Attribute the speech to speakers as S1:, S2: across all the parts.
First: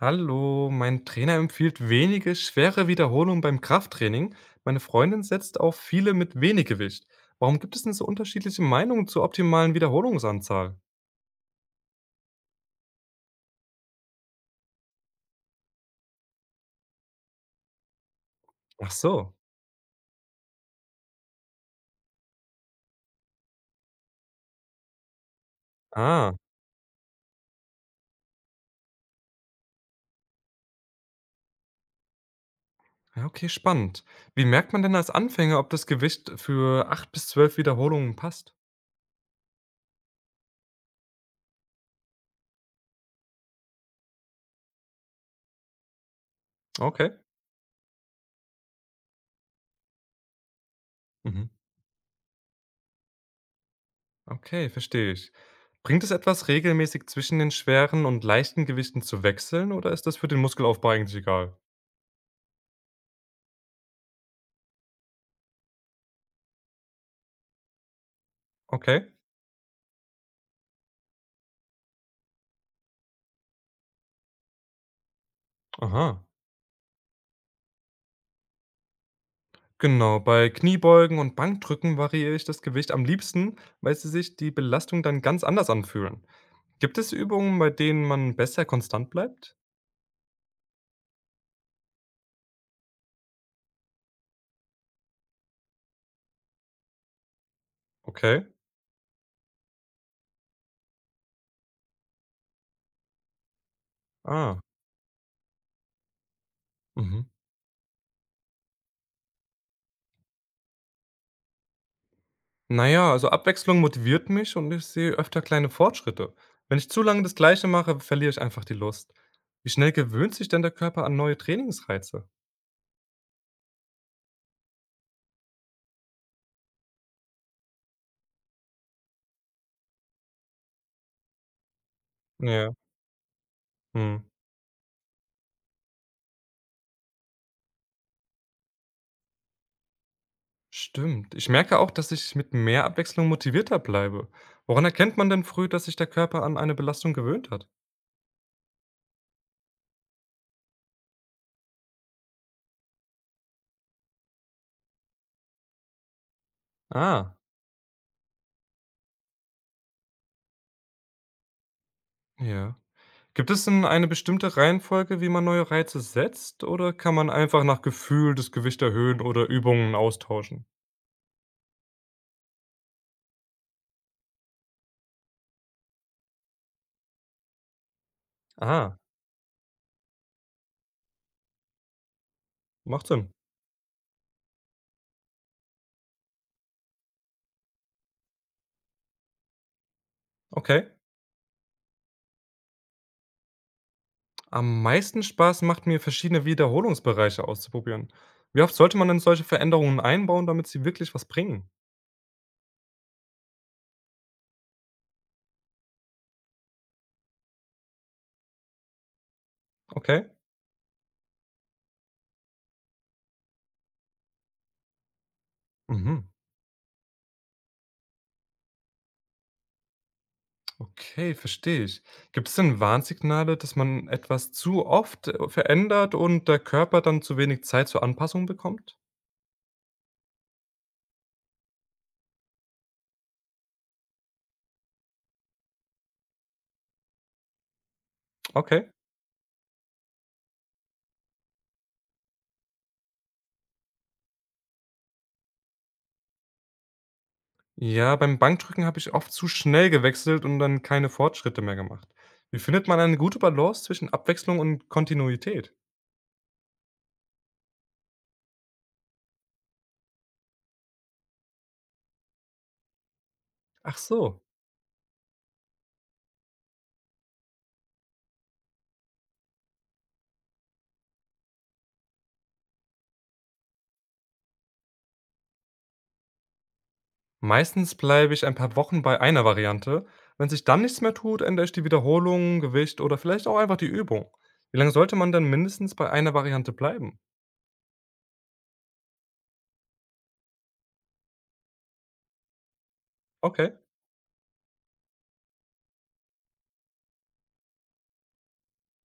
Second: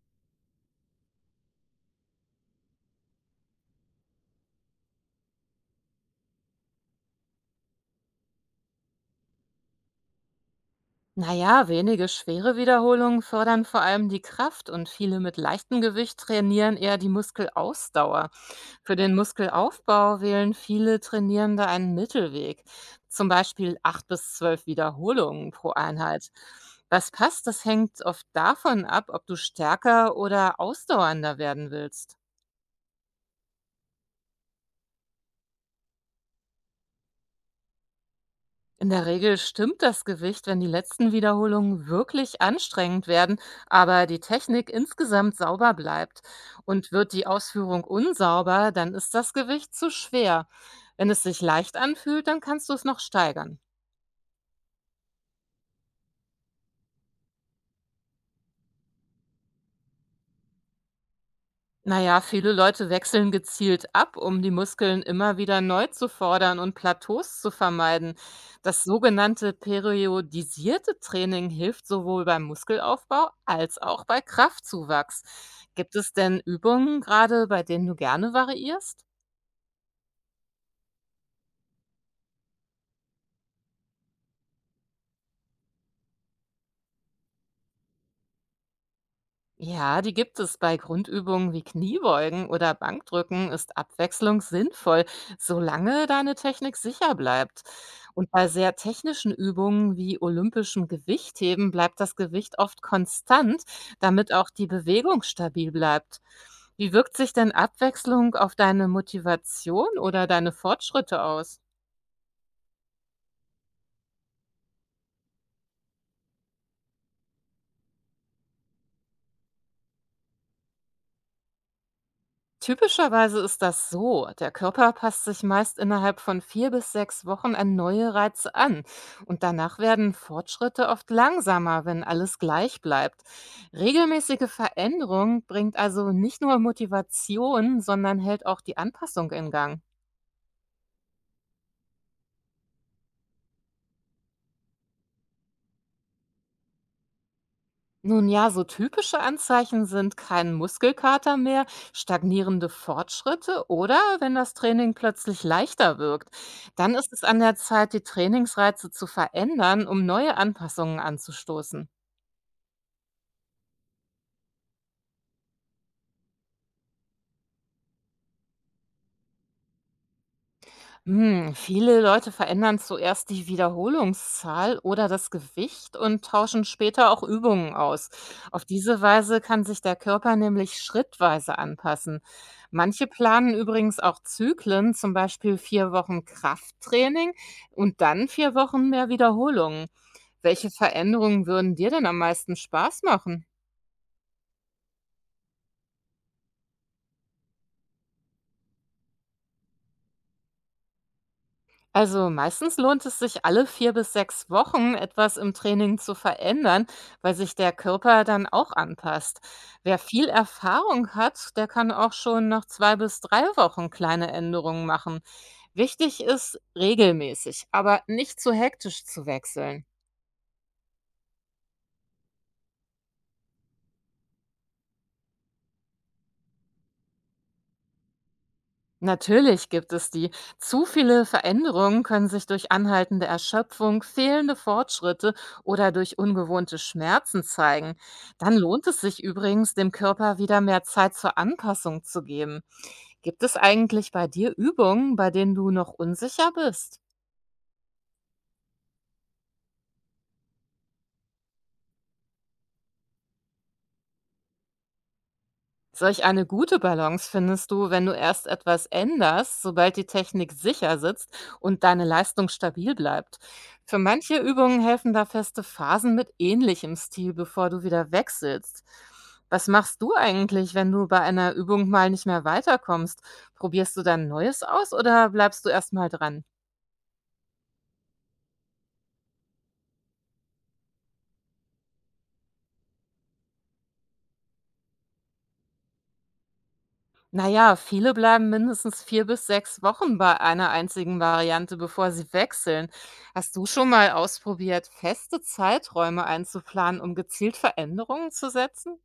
S1: Hallo, mein Trainer empfiehlt wenige schwere Wiederholungen beim Krafttraining. Meine Freundin setzt auf viele mit wenig Gewicht. Warum gibt es denn so unterschiedliche Meinungen zur optimalen Wiederholungsanzahl?
S2: Naja, wenige schwere Wiederholungen fördern vor allem die Kraft und viele mit leichtem Gewicht trainieren eher die Muskelausdauer.
S1: Ach
S2: Für den
S1: so.
S2: Muskelaufbau wählen viele Trainierende einen Mittelweg, zum Beispiel 8 bis 12 Wiederholungen pro Einheit.
S1: Ah,
S2: Was passt, das hängt oft davon ab, ob du stärker oder ausdauernder werden willst.
S1: ja, okay, spannend. Wie merkt man denn als Anfänger, ob das Gewicht für 8 bis 12 Wiederholungen passt?
S2: In der Regel stimmt das Gewicht, wenn die letzten Wiederholungen wirklich anstrengend werden, aber die Technik insgesamt sauber bleibt. Und
S1: Okay.
S2: wird die Ausführung unsauber, dann ist das Gewicht zu schwer. Wenn es sich
S1: Mhm.
S2: leicht anfühlt, dann kannst du es noch steigern.
S1: Okay, verstehe ich. Bringt es etwas, regelmäßig zwischen den schweren und leichten Gewichten zu wechseln oder ist das für den Muskelaufbau eigentlich egal?
S2: Naja, viele Leute wechseln gezielt ab, um die Muskeln immer wieder neu zu fordern und Plateaus zu vermeiden. Das
S1: Okay.
S2: sogenannte periodisierte Training hilft sowohl beim Muskelaufbau als auch bei Kraftzuwachs. Gibt es
S1: Aha.
S2: denn Übungen gerade, bei denen du gerne variierst?
S1: Genau, bei Kniebeugen und Bankdrücken variiere ich das Gewicht am liebsten, weil sie sich die Belastung dann ganz anders anfühlen. Gibt es Übungen, bei denen man besser konstant bleibt?
S2: Ja, die gibt es bei Grundübungen wie Kniebeugen oder Bankdrücken ist Abwechslung sinnvoll, solange deine Technik sicher bleibt. Und
S1: Okay.
S2: bei sehr technischen Übungen wie olympischem Gewichtheben bleibt das Gewicht oft konstant, damit auch
S1: Ah.
S2: die Bewegung stabil bleibt. Wie wirkt
S1: Mhm.
S2: sich denn Abwechslung auf deine Motivation oder deine Fortschritte aus?
S1: Naja, also Abwechslung motiviert mich und ich sehe öfter kleine Fortschritte. Wenn ich zu lange das Gleiche mache, verliere ich einfach die Lust. Wie schnell gewöhnt sich denn der Körper an neue Trainingsreize?
S2: Typischerweise ist das so. Der Körper passt sich meist innerhalb von 4 bis 6 Wochen an neue Reize an. Und danach werden Fortschritte oft langsamer, wenn alles
S1: Ja.
S2: gleich bleibt.
S1: Hm.
S2: Regelmäßige Veränderung bringt also nicht nur Motivation, sondern hält auch die Anpassung in Gang.
S1: Stimmt. Ich merke auch, dass ich mit mehr Abwechslung motivierter bleibe. Woran erkennt man denn früh, dass sich der Körper an eine Belastung gewöhnt hat?
S2: Nun ja, so typische Anzeichen sind kein Muskelkater mehr, stagnierende Fortschritte oder wenn das Training plötzlich leichter wirkt. Dann ist es
S1: Ah,
S2: an der Zeit, die Trainingsreize zu verändern, um neue Anpassungen anzustoßen.
S1: ja. Gibt es denn eine bestimmte Reihenfolge, wie man neue Reize setzt, oder kann man einfach nach Gefühl das Gewicht erhöhen oder Übungen austauschen?
S2: Hm, viele Leute verändern zuerst die Wiederholungszahl oder das Gewicht und tauschen später auch Übungen aus. Auf
S1: Ah,
S2: diese Weise kann sich der Körper nämlich schrittweise anpassen.
S1: macht
S2: Manche
S1: Sinn.
S2: planen übrigens auch Zyklen, zum Beispiel 4 Wochen Krafttraining und dann 4 Wochen mehr Wiederholungen. Welche
S1: Okay.
S2: Veränderungen würden dir denn am meisten Spaß machen?
S1: Am meisten Spaß macht mir, verschiedene Wiederholungsbereiche auszuprobieren. Wie oft sollte man denn solche Veränderungen einbauen, damit sie wirklich was bringen?
S2: Also meistens lohnt es sich alle 4 bis 6 Wochen etwas im Training zu verändern, weil sich der Körper dann auch anpasst. Wer
S1: Okay.
S2: viel Erfahrung hat, der kann auch schon nach 2 bis 3 Wochen kleine Änderungen machen.
S1: Mhm.
S2: Wichtig ist regelmäßig, aber nicht zu hektisch zu wechseln.
S1: Okay, verstehe ich. Gibt es denn Warnsignale, dass man etwas zu oft verändert und der Körper dann zu wenig Zeit zur Anpassung bekommt?
S2: Natürlich gibt es die. Zu viele Veränderungen können sich durch anhaltende Erschöpfung, fehlende Fortschritte oder durch ungewohnte Schmerzen zeigen. Dann lohnt
S1: Okay.
S2: es sich übrigens, dem Körper wieder mehr Zeit zur Anpassung zu geben. Gibt es eigentlich bei dir Übungen, bei denen du noch unsicher bist?
S1: Ja, beim Bankdrücken habe ich oft zu schnell gewechselt und dann keine Fortschritte mehr gemacht. Wie findet man eine gute Balance zwischen Abwechslung und Kontinuität?
S2: Solch eine gute Balance findest du, wenn du erst etwas änderst, sobald die Technik sicher sitzt und deine Leistung stabil bleibt.
S1: Ach
S2: Für manche
S1: so.
S2: Übungen helfen da feste Phasen mit ähnlichem Stil, bevor du wieder wechselst. Was machst du eigentlich, wenn du bei einer Übung mal nicht mehr weiterkommst? Probierst du dann Neues aus oder bleibst du erstmal dran?
S1: Meistens bleibe ich ein paar Wochen bei einer Variante. Wenn sich dann nichts mehr tut, ändere ich die Wiederholung, Gewicht oder vielleicht auch einfach die Übung. Wie lange sollte man dann mindestens bei einer Variante bleiben?
S2: Na ja, viele bleiben mindestens 4 bis 6 Wochen bei einer einzigen Variante, bevor sie wechseln. Hast du
S1: Okay.
S2: schon mal ausprobiert, feste Zeiträume einzuplanen, um gezielt Veränderungen zu setzen?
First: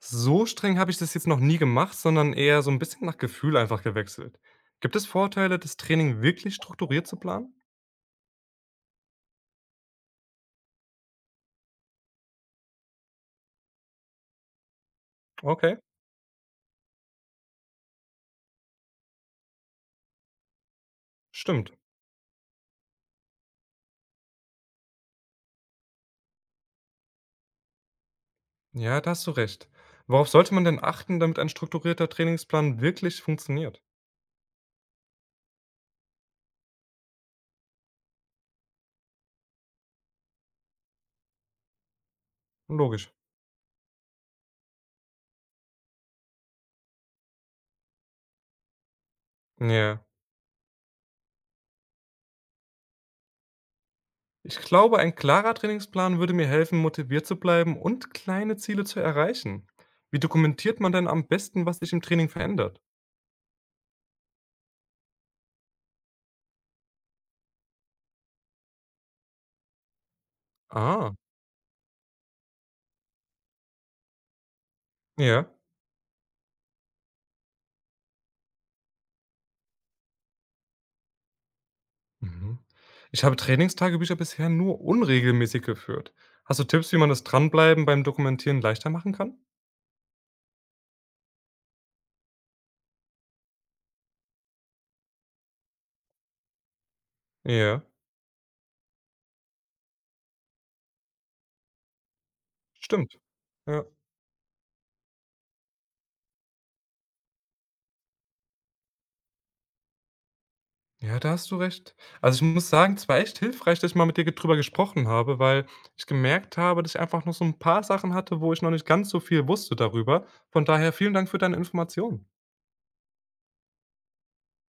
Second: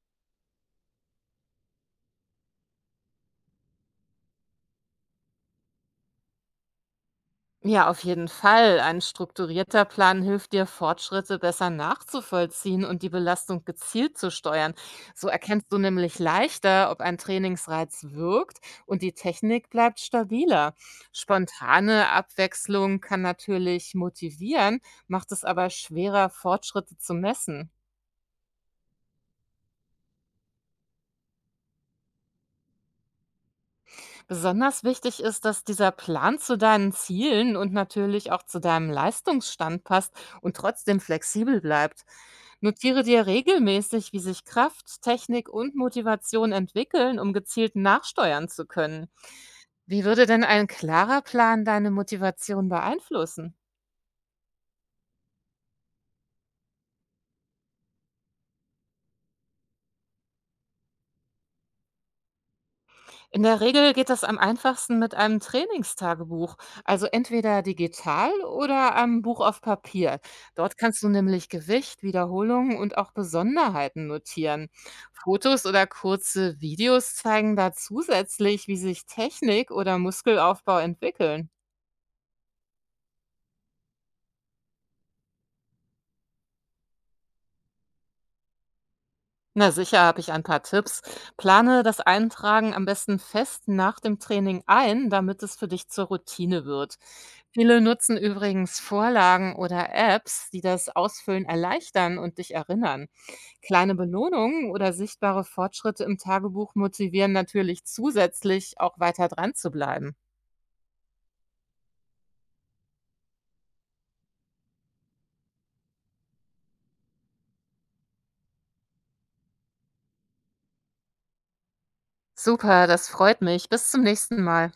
S1: So streng habe ich das jetzt noch nie gemacht, sondern eher so ein bisschen nach Gefühl einfach gewechselt. Gibt es Vorteile, das Training wirklich strukturiert zu planen?
S2: Ja, auf jeden Fall. Ein strukturierter Plan hilft dir, Fortschritte besser nachzuvollziehen und die Belastung gezielt zu steuern. So erkennst
S1: Okay,
S2: du nämlich leichter, ob ein Trainingsreiz wirkt und die Technik bleibt stabiler.
S1: stimmt.
S2: Spontane Abwechslung kann natürlich motivieren, macht es aber schwerer, Fortschritte zu messen.
S1: Ja, da hast du recht. Worauf sollte man denn achten, damit ein strukturierter Trainingsplan wirklich funktioniert?
S2: Besonders wichtig ist, dass dieser Plan zu deinen Zielen und natürlich auch zu deinem Leistungsstand passt und trotzdem flexibel bleibt. Notiere
S1: Logisch.
S2: dir regelmäßig, wie sich Kraft, Technik und Motivation entwickeln, um gezielt nachsteuern zu können.
S1: Ja.
S2: Wie würde denn ein klarer Plan deine Motivation beeinflussen?
S1: Ich glaube, ein klarer Trainingsplan würde mir helfen, motiviert zu bleiben und kleine Ziele zu erreichen. Wie dokumentiert man denn am besten, was sich im Training verändert?
S2: In der Regel geht das am einfachsten mit einem Trainingstagebuch, also entweder digital oder einem Buch auf Papier. Dort kannst du
S1: Ah,
S2: nämlich Gewicht, Wiederholungen und auch Besonderheiten notieren.
S1: ja.
S2: Fotos oder kurze Videos zeigen da zusätzlich, wie sich Technik oder Muskelaufbau entwickeln.
S1: Mhm. Ich habe Trainingstagebücher bisher nur unregelmäßig geführt. Hast du Tipps, wie man das Dranbleiben beim Dokumentieren leichter machen kann?
S2: Na sicher habe ich ein paar Tipps. Plane das Eintragen am besten fest nach dem Training ein, damit es für dich zur Routine wird. Viele
S1: Ja,
S2: nutzen übrigens Vorlagen oder Apps, die das Ausfüllen erleichtern und dich erinnern.
S1: stimmt. Ja.
S2: Kleine Belohnungen oder sichtbare Fortschritte im Tagebuch motivieren natürlich zusätzlich, auch weiter dran zu bleiben.
S1: Ja, da hast du recht. Also, ich muss sagen, es war echt hilfreich, dass ich mal mit dir ge drüber gesprochen habe, weil ich gemerkt habe, dass ich einfach noch so ein paar Sachen hatte, wo ich noch nicht ganz so viel wusste darüber. Von daher vielen Dank für deine Informationen.
S2: Super, das freut mich. Bis zum nächsten Mal.